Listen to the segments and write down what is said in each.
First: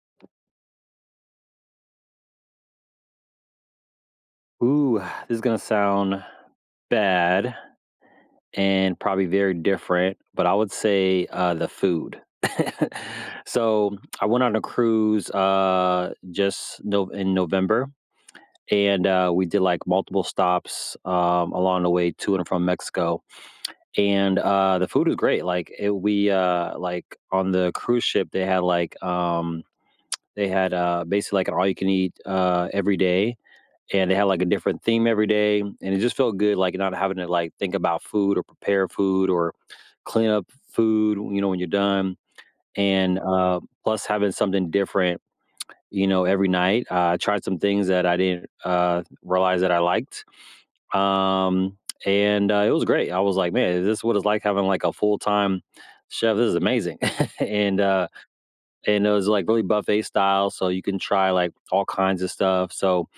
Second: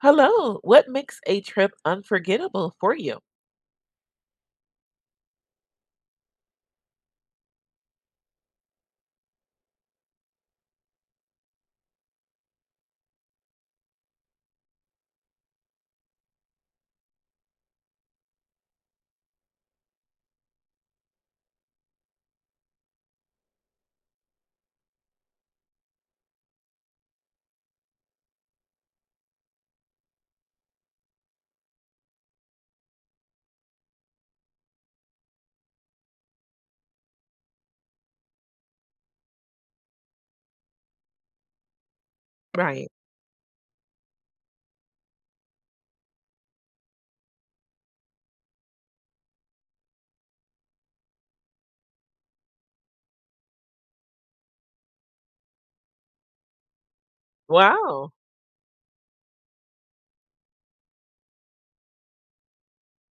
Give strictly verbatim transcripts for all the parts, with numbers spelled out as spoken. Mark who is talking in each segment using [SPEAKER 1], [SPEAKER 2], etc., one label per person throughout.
[SPEAKER 1] Hello, what makes a trip unforgettable for you?
[SPEAKER 2] Ooh, ah, this is gonna sound bad, and probably very different, but I would say, uh, "The food." So, I went on a cruise, uh, just No in November, and, uh, we did, like, multiple stops, um, along the way to and from Mexico, and, uh, the food was great, like, it We, uh, like, on the cruise ship, they had, like, um they had, uh, basically like an all-you-can-eat, uh, every day, and they had, like, a different theme every day, and it just felt good, like, not having to, like, think about food or prepare food or clean up f food, you know, when you're done,
[SPEAKER 1] Right.
[SPEAKER 2] and, uh, plus having something different, you know, every night. I tried some things that I didn't, uh, realize that I liked, um, and, uh, it was great. I was like: "Man, is this what it's like having, like, a full-time chef? This is amazing." And, uh,
[SPEAKER 1] Wow.
[SPEAKER 2] and it was, like, really buffet style, so, you can try, like, all kinds of stuff. So,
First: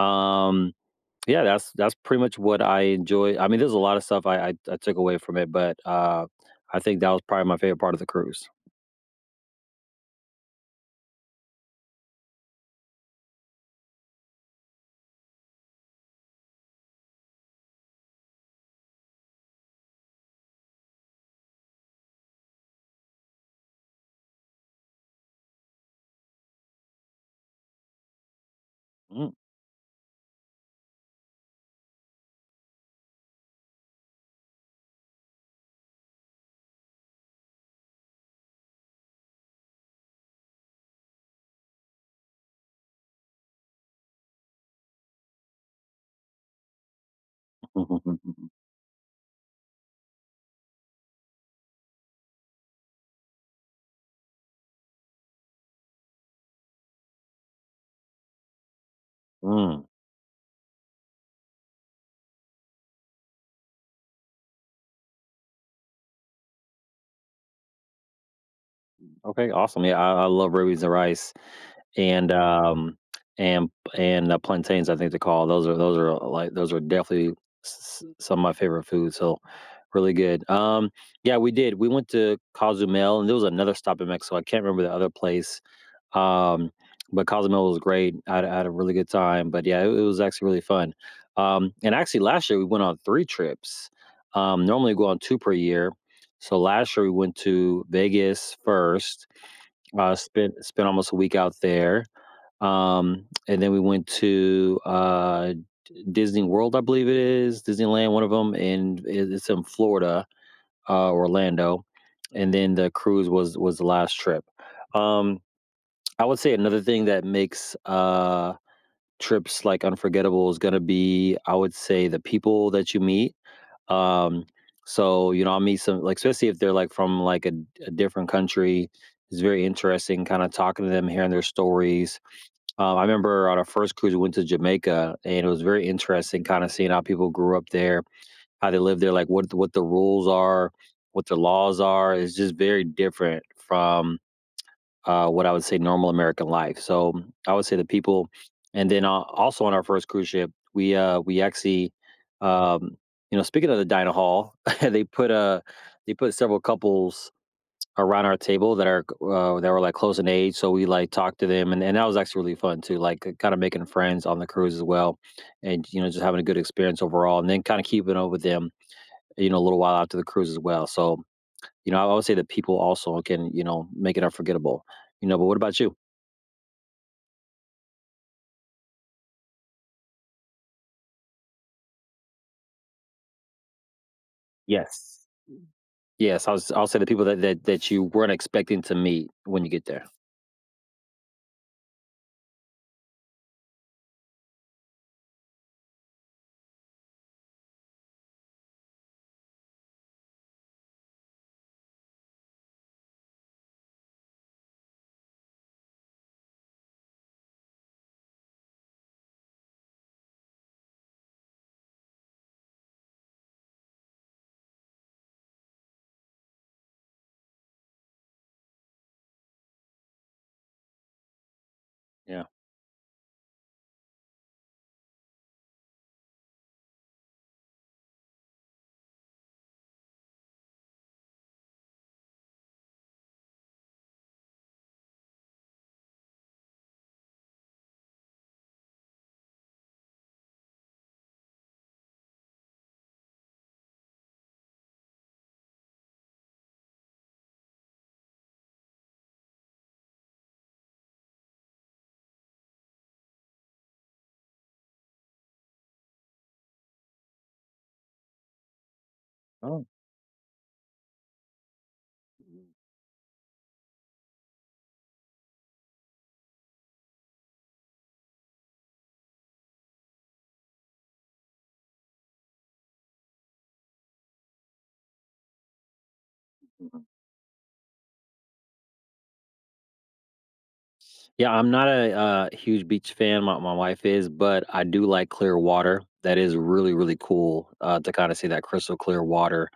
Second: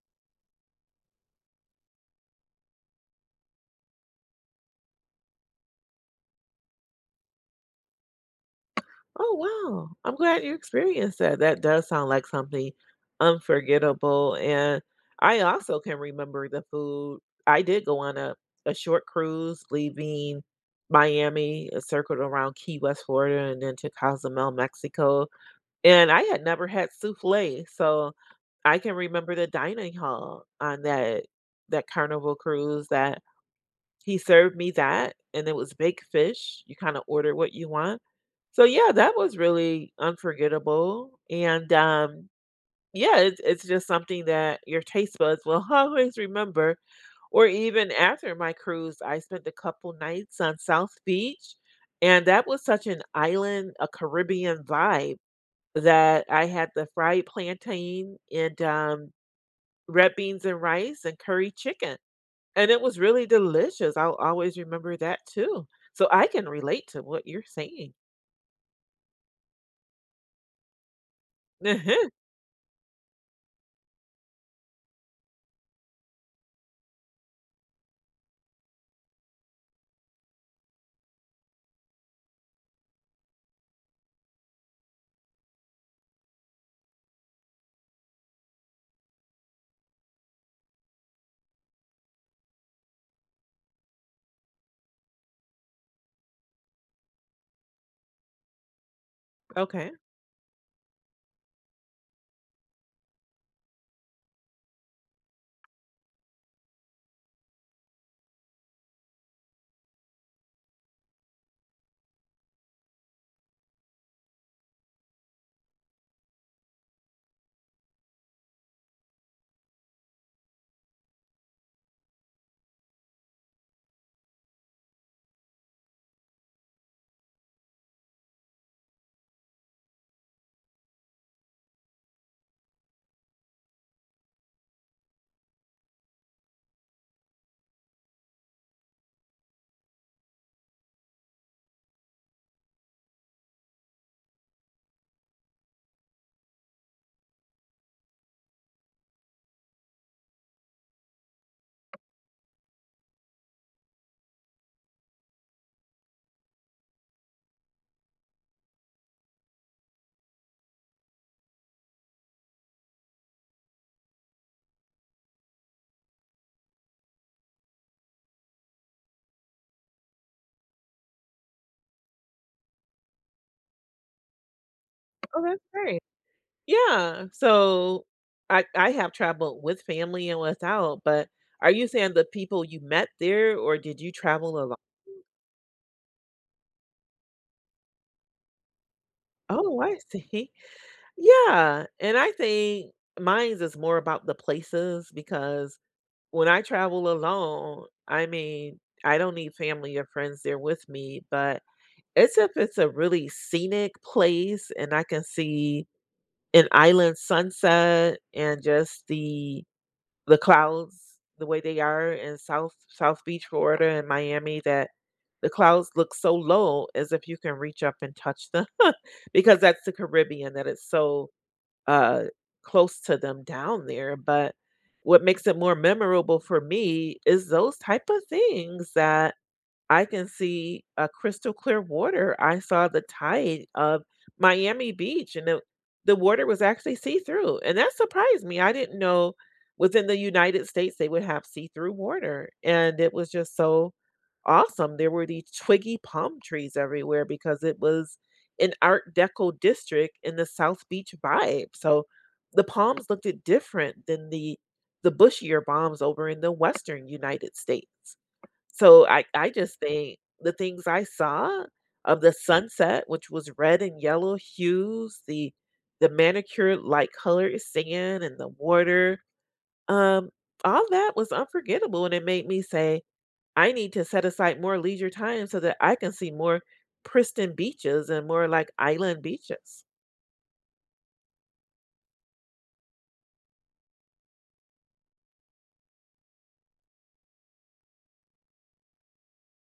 [SPEAKER 2] um, yeah, that's that's pretty much what I enjoy I mean, there's a lotta stuff I I I took away from it, but, uh, I think that was probably my favorite part of the cruise.
[SPEAKER 1] Oh, wow. I'm glad you experienced that. That does sound like something unforgettable, and I also can remember the food I did go on a a short cruise leaving Miami, it circled around Key West, Florida, and then to Cozumel, Mexico, and I had never had souffle, so, I can
[SPEAKER 2] Mm.
[SPEAKER 1] remember the dining hall on that that Carnival cruise that he served me that, and it was baked fish you kinda order what you want, so yeah, that was really unforgettable, and, um, yeah, it it's just something that your taste buds will always remember, or even after my cruise, I spent a couple nights on South Beach, and that was such an island, a Caribbean vibe, that I had the fried plantain and, um,
[SPEAKER 2] Mm.
[SPEAKER 1] red beans and rice and curry chicken, and it was really delicious. I'll always remember that too, so I can relate to what you're saying.
[SPEAKER 2] M okay, awesome. Yeah, I I love red beans and rice and, um, and p and the plantains, I think they're called. Those are those are, like, those are definitely s s some of my favorite foods, so really good. Um, yeah, we did. We went to Cozumel, and there was another stop in Mexico, I can't remember the other place. Um, but Cozumel was great. I had I had a really good time, but yeah, it it was actually really fun. Um, and actually, last year we went on three trips. Um, normally go on two per year. So last year we went to Vegas first,
[SPEAKER 1] Okay.
[SPEAKER 2] uh, spent spent almost a week out there. Um, and then we went to, uh, D Disney World, I believe it is, Disneyland, one of 'em, and in it's in Florida, uh, Orlando. And then the cruise was was the last trip. Um, I would say another thing that makes, uh, trips, like, unforgettable is gonna be, I would say, the people that you meet. Um, so, you know, I meet some Like, especially if they're, like, from, like, a d a different country, it's very interesting kinda talking to them, hearing their stories. Um, I remember on our first cruise, we went to Jamaica, and it was very interesting kinda seeing how people grew up there, how they lived there, like, what what the rules are, what the laws are. It's just very different from, uh, what I would say normal American life. So, I would say the people and then a also on our first cruise ship, we, uh, we actually, um you know, speaking of the dining hall, they put, uh they put several couples around our table that are g uh, that were, like, close in age, so we, like, talked to them, and and that was actually really fun too, like, k kinda making friends on the cruise as well and, you know, just having a good experience overall, and then kinda keeping up with them, you know, a little while after the cruise as well. So, you know, I would say the people also can, you know, make it unforgettable, you know.
[SPEAKER 1] Oh,
[SPEAKER 2] But what
[SPEAKER 1] that's
[SPEAKER 2] about you?
[SPEAKER 1] great. Yeah. So I I have traveled with family and without, but are you saying the people you met there or did you travel alo
[SPEAKER 2] Yes. M Yes, I would s I would say the people that that that you weren't expecting to meet when you
[SPEAKER 1] Oh,
[SPEAKER 2] get
[SPEAKER 1] I
[SPEAKER 2] there.
[SPEAKER 1] see. Yeah. And I think mines is more about the places, because when I travel alone, I mean, I don't need family or friends there with me. But it's if it's a really scenic place and I can see an island sunset and just the the clouds the way they are in South South Beach, Florida, and Miami, that the clouds look so low as if you can reach up and touch them, because that's the Caribbean, that it's so, uh,
[SPEAKER 2] Yeah.
[SPEAKER 1] close to them down there. But, what makes it more memorable for me is those type of things that I can see a crystal clear water. I saw the tide of Miami Beach and the the water was actually see-through, and that surprised me. I didn't know within the United States they would have see-through water, and it was just so awesome. There were these twiggy palm trees everywhere because it was an art deco district in the South Beach vibe. So the palms looked it different than the the bushier palms over in the Western United States. So I I just
[SPEAKER 2] Oh.
[SPEAKER 1] think the things I saw of the
[SPEAKER 2] Mhm.
[SPEAKER 1] sunset, which was red and yellow hues, the the manicure-like color sand and the water, um, all that was unforgettable and it made me say, "I need to set aside more leisure time so that I can see more
[SPEAKER 2] [unintelligible]
[SPEAKER 1] pristin beaches and more, like, island beaches."
[SPEAKER 2] Yeah, I'm not a a huge beach fan. My my wife is, but I do like clear water. That is really, really cool, uh, to kinda see that crystal clear water.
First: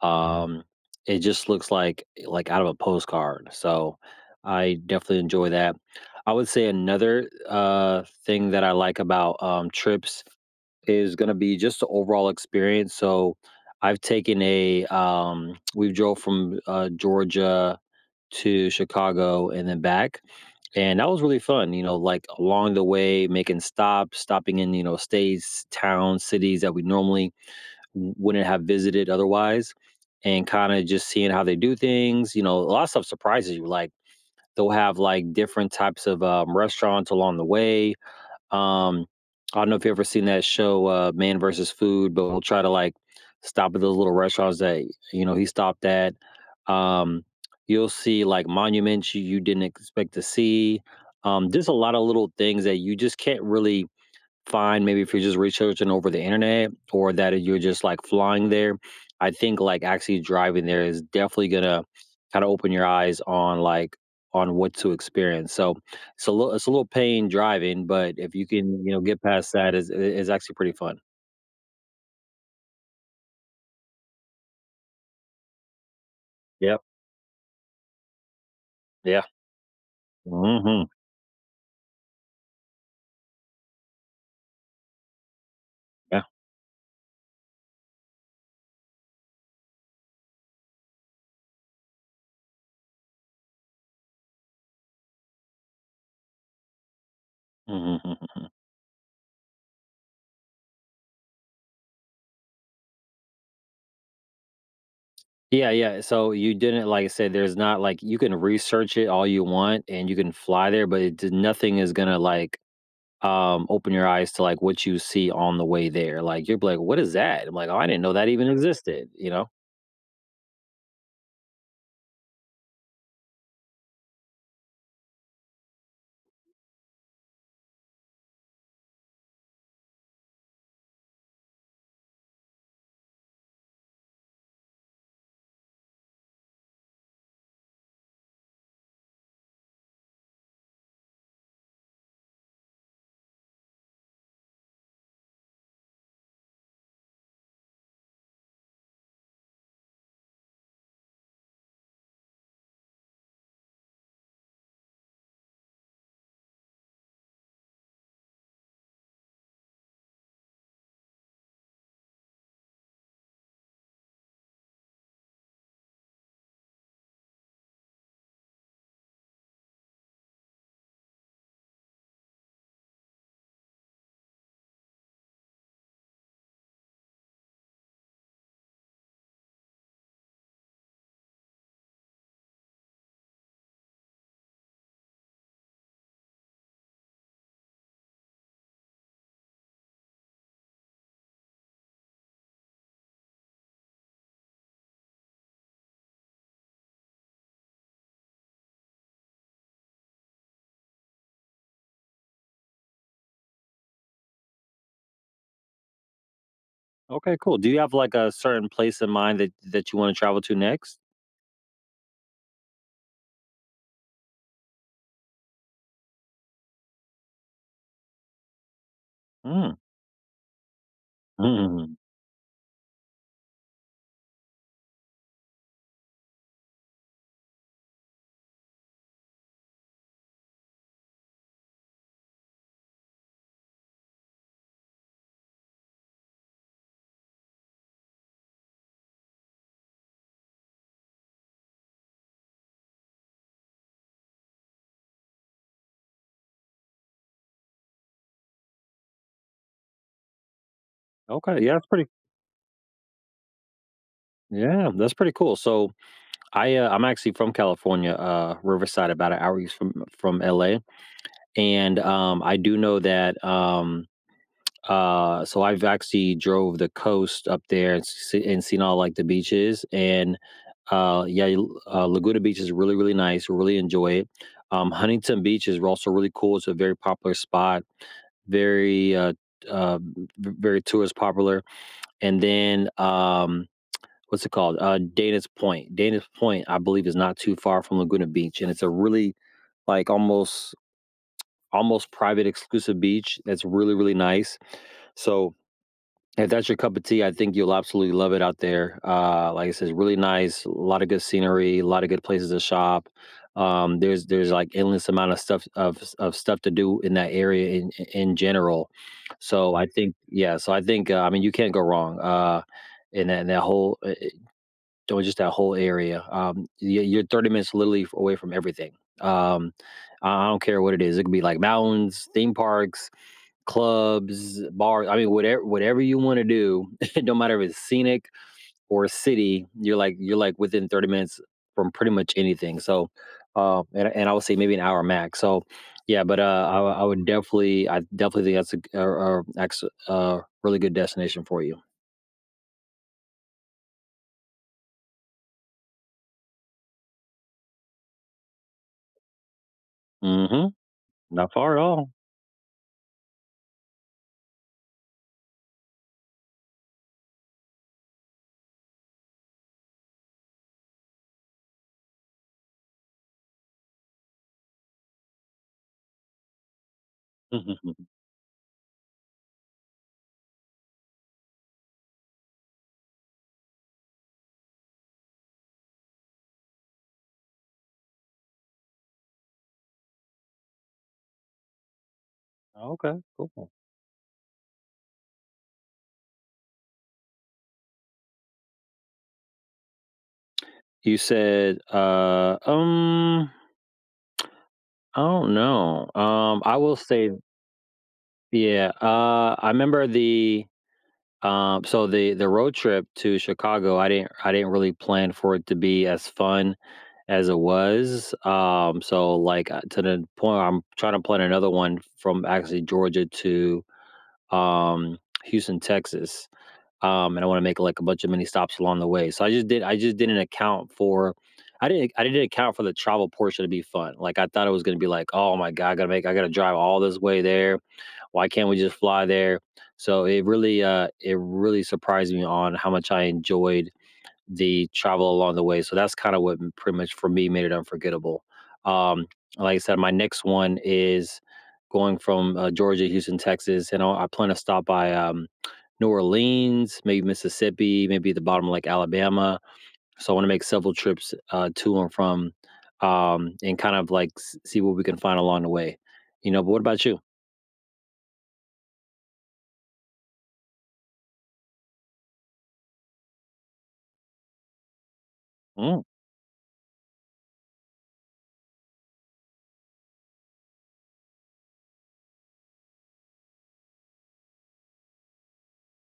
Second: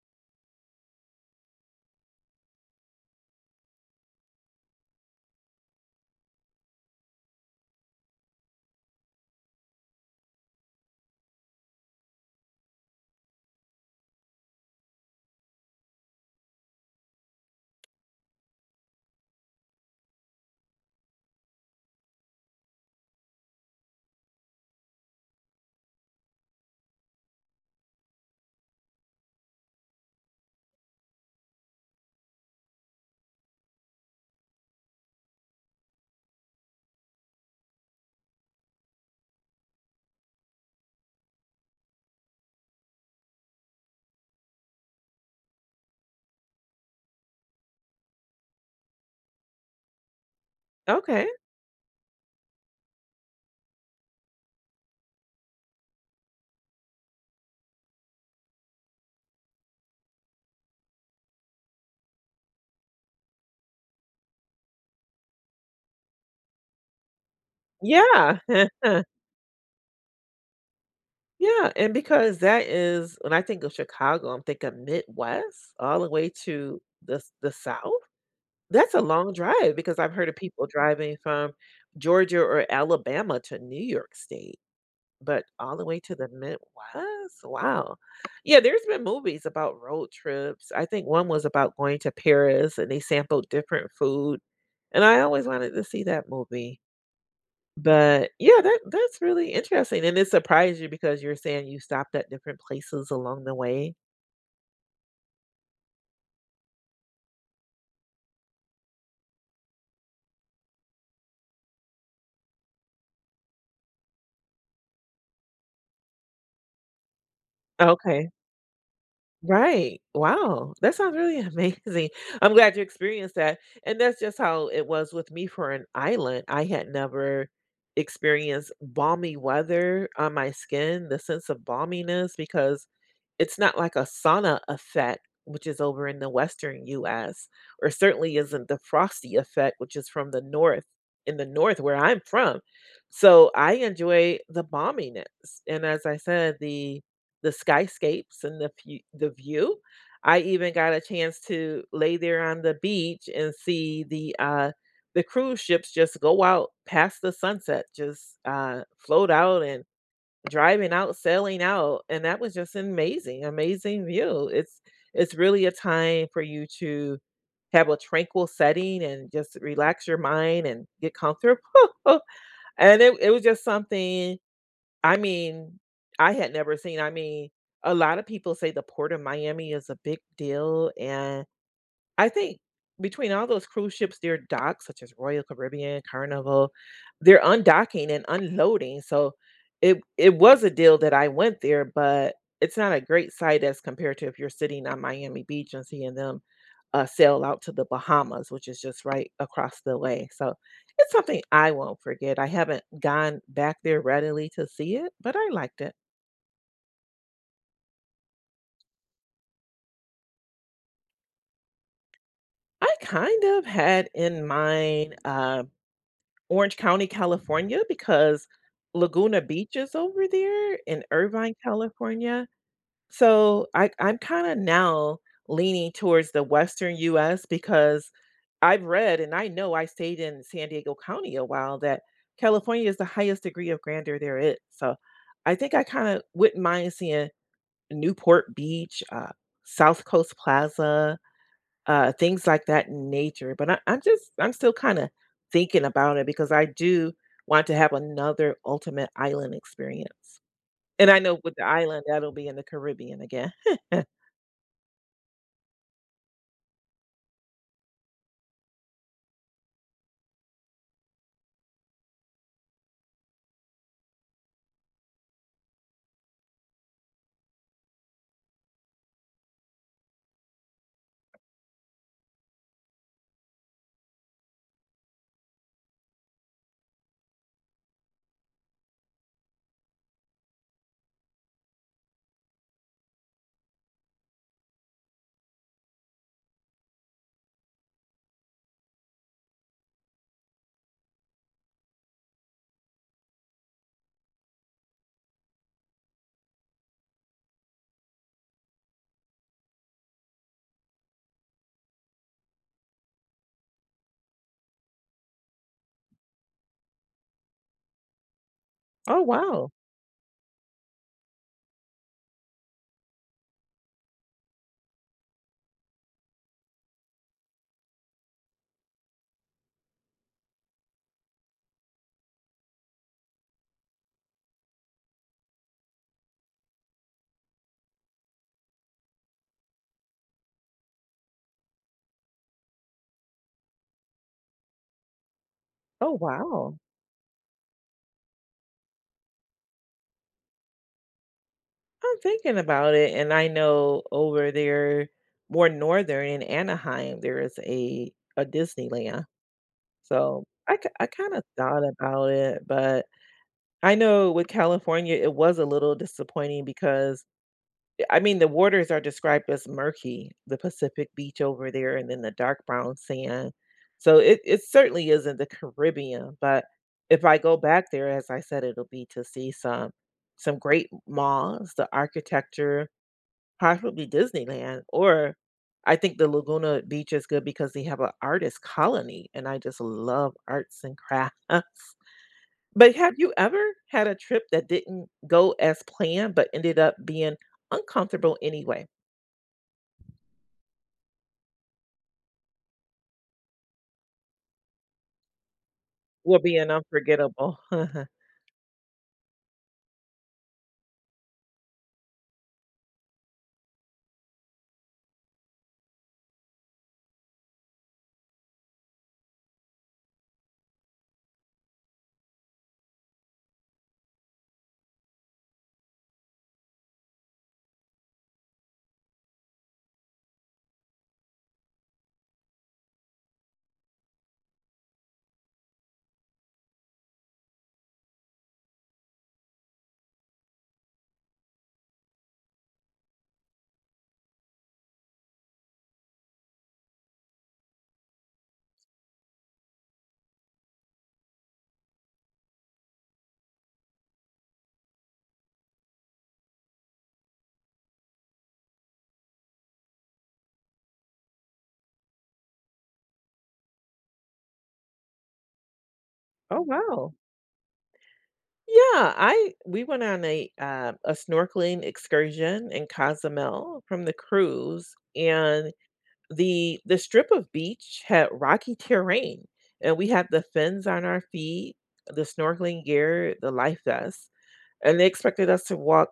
[SPEAKER 2] Um, it just looks like like out of a postcard, so I definitely enjoy that. I would say another, uh, thing that I like about, um, trips is gonna be just the overall experience. So I've taken a, um, we drove from, uh, Georgia to Chicago and then back, and that was really fun, you know, like, along the way making stops, stopping in, you know, states, towns, cities that we normally w wouldn't have visited otherwise, and kinda just seeing how they do things, you know, a lotta stuff surprises you, like, they'll have, like, different types of, um, restaurants along the way. Um, I don't know if you've ever seen that show, uh, Man v. Food, but we'll try to, like, stop at those little restaurants that, you know, he stopped at. Um, you'll see, like, monuments you you didn't expect to see,
[SPEAKER 1] Okay.
[SPEAKER 2] um, just a lotta little things that you just can't really find maybe if you're just researching over the internet or that i you're just, like, flying there. I think, like, actually driving there is definitely gonna kinda open your eyes on, like on what to experience, so it's a lit it's a little pain driving, but if
[SPEAKER 1] Yeah.
[SPEAKER 2] you can, you know, get past that, it's it is actually pretty fun.
[SPEAKER 1] Yeah, and because that is when I think of Chicago, I'm thinking Midwest all the way to
[SPEAKER 2] Yep.
[SPEAKER 1] the s the South? That's a
[SPEAKER 2] Yeah.
[SPEAKER 1] long drive, because I've heard of people
[SPEAKER 2] Mhm.
[SPEAKER 1] driving from Georgia or Alabama to New York State, but all the way to
[SPEAKER 2] Yeah.
[SPEAKER 1] the Midwest? Wow. Yeah, there's been movies about road trips. I think one was about going to Paris and they sampled different food, and I always wanted to see that movie.
[SPEAKER 2] Mm, hmm, hmm,
[SPEAKER 1] But,
[SPEAKER 2] hmm.
[SPEAKER 1] yeah, that that's really interesting, and it surprised you because you're saying you stopped at different places along the way.
[SPEAKER 2] Yeah, yeah, so you didn't like I said, there's not like, you can research it all you want and you can fly there, but it d nothing is gonna, like, um, open your eyes to, like, what you see on the way there, like, you'll be like, "What is that?" I'm like, "Oh, I didn't know that
[SPEAKER 1] Okay.
[SPEAKER 2] even existed." You know?
[SPEAKER 1] Right. Wow. That sounds really amazing. I'm glad you experienced that, and that's just how it was with me for an island. I had never experienced balmy weather on my skin, the sense of balminess, because it's not like a sauna effect, which is over in the Western US, or certainly isn't the frosty effect, which is from the North, in the North where I'm from. So I enjoy the balminess and, as I said, the the skyscapes and the fe the view. I even got a chance to lay there on the beach and see the, uh the cruise ships just go out past the sunset, just, uh, float out and driving out, sailing out, and that was just amazing amazing view. It's it's really a time for you to have a tranquil setting and just relax your mind and get comfortable. And it it was just something I mean, I had never seen, I mean, a lot of people say the Port of Miami is a big deal, and I think between all those cruise ships, they're docked, such as Royal Caribbean, Carnival, they're undocking and unloading, so it it was a deal that I went there, but it's not a great sight as compared to if you're sitting on Miami Beach and seeing them, uh, sail out to the Bahamas, which is just right across the way, so it's something I won't forget, I haven't gone back there readily to see it, but I liked it.
[SPEAKER 2] Okay, cool. Do you have, like, a certain place in mind that that you wanna travel to next?
[SPEAKER 1] I kind of had in mind, uh, Orange County, California, because Laguna
[SPEAKER 2] Hmm.
[SPEAKER 1] Beach is over there in Irvine,
[SPEAKER 2] Mhm.
[SPEAKER 1] California. So I I'm kinda now leaning towards the Western US because I've read, and I know I stayed in San Diego County a while, that California is the highest degree of grandeur there is. So I think I kinda wouldn't mind seeing Newport Beach, uh, South Coast Plaza, uh, things like that in nature. But I I'm just I'm still kinda thinking about it because I do want to have another ultimate island experience, and I know with
[SPEAKER 2] Okay.
[SPEAKER 1] the
[SPEAKER 2] Yeah, that's
[SPEAKER 1] island,
[SPEAKER 2] pretty
[SPEAKER 1] that'll be in the Caribbean again.
[SPEAKER 2] Yeah, that's pretty cool. So I, uh I'm actually from California, uh, Riverside, about a hour east from from LA, and, um, I do know that, um, uh so I've actually drove the coast up there and s s and seen all, like, the beaches and, uh, yeah, y uh, Laguna Beach is really, really nice, really enjoy it, um, Huntington Beach is also really cool, it's a very popular spot, very, uh uh, v very tourist popular, and then, um, what's it called? Uh, Dana's Point, Dana's Point, I believe, is not too far from Laguna Beach, and it's a really, like, almost almost private exclusive beach that's really, really nice, so if that's your cup of tea, I think you'll absolutely love it out there, uh, like I says, it's really nice, a lotta good scenery, a lotta good places to shop, um, there's there's, like, endless amount of stuff of of stuff to do in that area in i i in general.
[SPEAKER 1] Oh, wow.
[SPEAKER 2] So I think yeah. So I think, uh I mean, you can't go wrong, uh, in that that whole, eh eh do it just that whole area, um, y you're thirty minutes literally away from everything, um, uh, I I don't care what it is, it could be, like, mountains, theme parks, clubs, bars, I mean, whatev whatever you wanna do, don’t matter if it's scenic or a city, you're like you're, like, within thirty minutes from pretty much anything, so, um and and I would say maybe an hour max, so
[SPEAKER 1] Oh,
[SPEAKER 2] yeah, but, uh,
[SPEAKER 1] wow.
[SPEAKER 2] I wo I would definitely I definitely think that's a a a ex a really good destination for you.
[SPEAKER 1] I'm thinking about it, and I know over there more northern in Anaheim, there is a a Disneyland. So
[SPEAKER 2] Mhm,
[SPEAKER 1] I k I kinda
[SPEAKER 2] not far at
[SPEAKER 1] thought
[SPEAKER 2] all.
[SPEAKER 1] about it, but I know with California it was a little disappointing because I mean, the waters are described as murky, the Pacific Beach over there, and then the dark brown sand. So it it certainly isn't the Caribbean, but if I go back there, as I said, it'll be to see some some great m malls, the architecture, possibly Disneyland or I think the Laguna Beach is good because they have a artist colony, and I just love arts and crafts. But have
[SPEAKER 2] Okay,
[SPEAKER 1] you ever
[SPEAKER 2] cool.
[SPEAKER 1] had a trip that didn't go as planned but ended up being uncomfortable anyway?
[SPEAKER 2] You said, uh, um I don't know.
[SPEAKER 1] Will be
[SPEAKER 2] Um,
[SPEAKER 1] an
[SPEAKER 2] I will say
[SPEAKER 1] unforgettable
[SPEAKER 2] Yeah, uh, I 'member the, um, so the the road trip to Chicago, I didn't I didn't really plan for it to be as fun as it was. Um, so like, uh, to the point I'm trying to plan another one from actually Georgia to, um, Houston, Texas. Um, and I wanna make like a bunch of mini stops along the way. So I just did I just didn't account for I didn't I didn't account for the travel portion to be fun. Like I thought it was gonna be like, "Oh my God, I gotta make I gotta drive all this way there. Why can't we just fly there?" So it really, uh, it really surprised me on how much I enjoyed the travel along the way. So that's kinda what pretty much for me made it unforgettable. Um, like I said, my next one is going from, uh, Georgia to Houston, Texas, and I'll I plan to stop by, um, New Orleans, maybe Mississippi, maybe the bottom of like Alabama. So, I wanna make several trips, uh, to and from, um, and kind of like s see what we can find along the way, you
[SPEAKER 1] Oh,
[SPEAKER 2] know? But what about
[SPEAKER 1] wow.
[SPEAKER 2] you?
[SPEAKER 1] Yeah, I we went on a, uh, a snorkeling excursion in Cozumel from the cruise, and
[SPEAKER 2] Mm.
[SPEAKER 1] the the strip of beach had rocky terrain, and we had the fins on our feet, the snorkeling gear, the life vests, and they expected us to walk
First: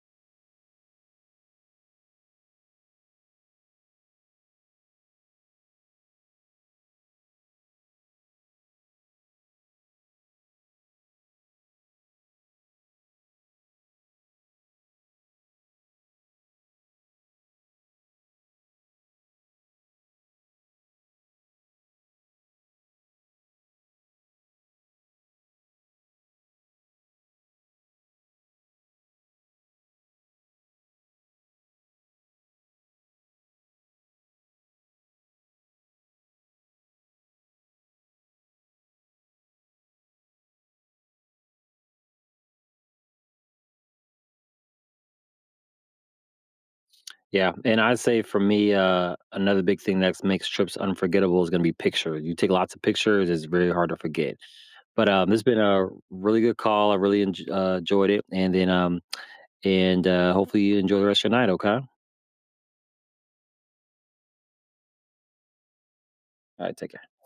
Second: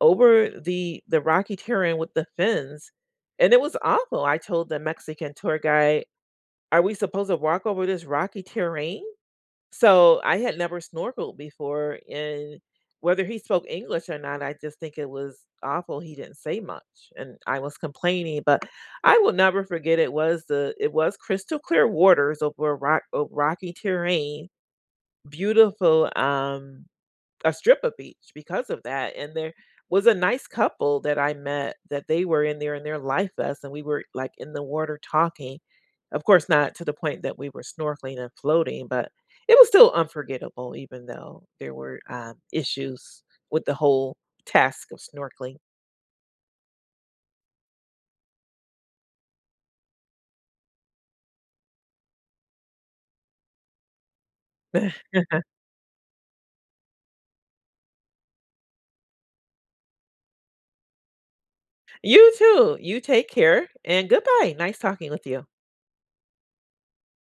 [SPEAKER 1] over the the rocky terrain with the fins, and it was awful. I told the Mexican tour guide, "Are we supposed to walk over this rocky terrain?" So, I had never snorkeled before, and whether he spoke English or not, I just think it was awful, he didn't say much, and I was complaining, but I will never forget it was the it was crystal clear waters over rock, ov rocky terrain, beautiful, um, a strip of beach because of that. And there was a nice couple that I met that they were in there in their life vests, and we were, like, in the water talking. Of course, not to the point that we were snorkeling and floating, but it was still unforgettable even though there were, um, issues with the whole task of snorkeling.
[SPEAKER 2] Yeah, and I'd say for me, uh, another big thing that's makes trips unforgettable is gonna be picture, you take lots of pictures, it's very hard to forget. But, um, this been a really good call. I really enj uh, ...joyed it. And then, um, and, uh, hopefully you enjoy the rest of your night, okay?
[SPEAKER 1] You too. You take care, and goodbye. Nice talking with you
[SPEAKER 2] All right, take care.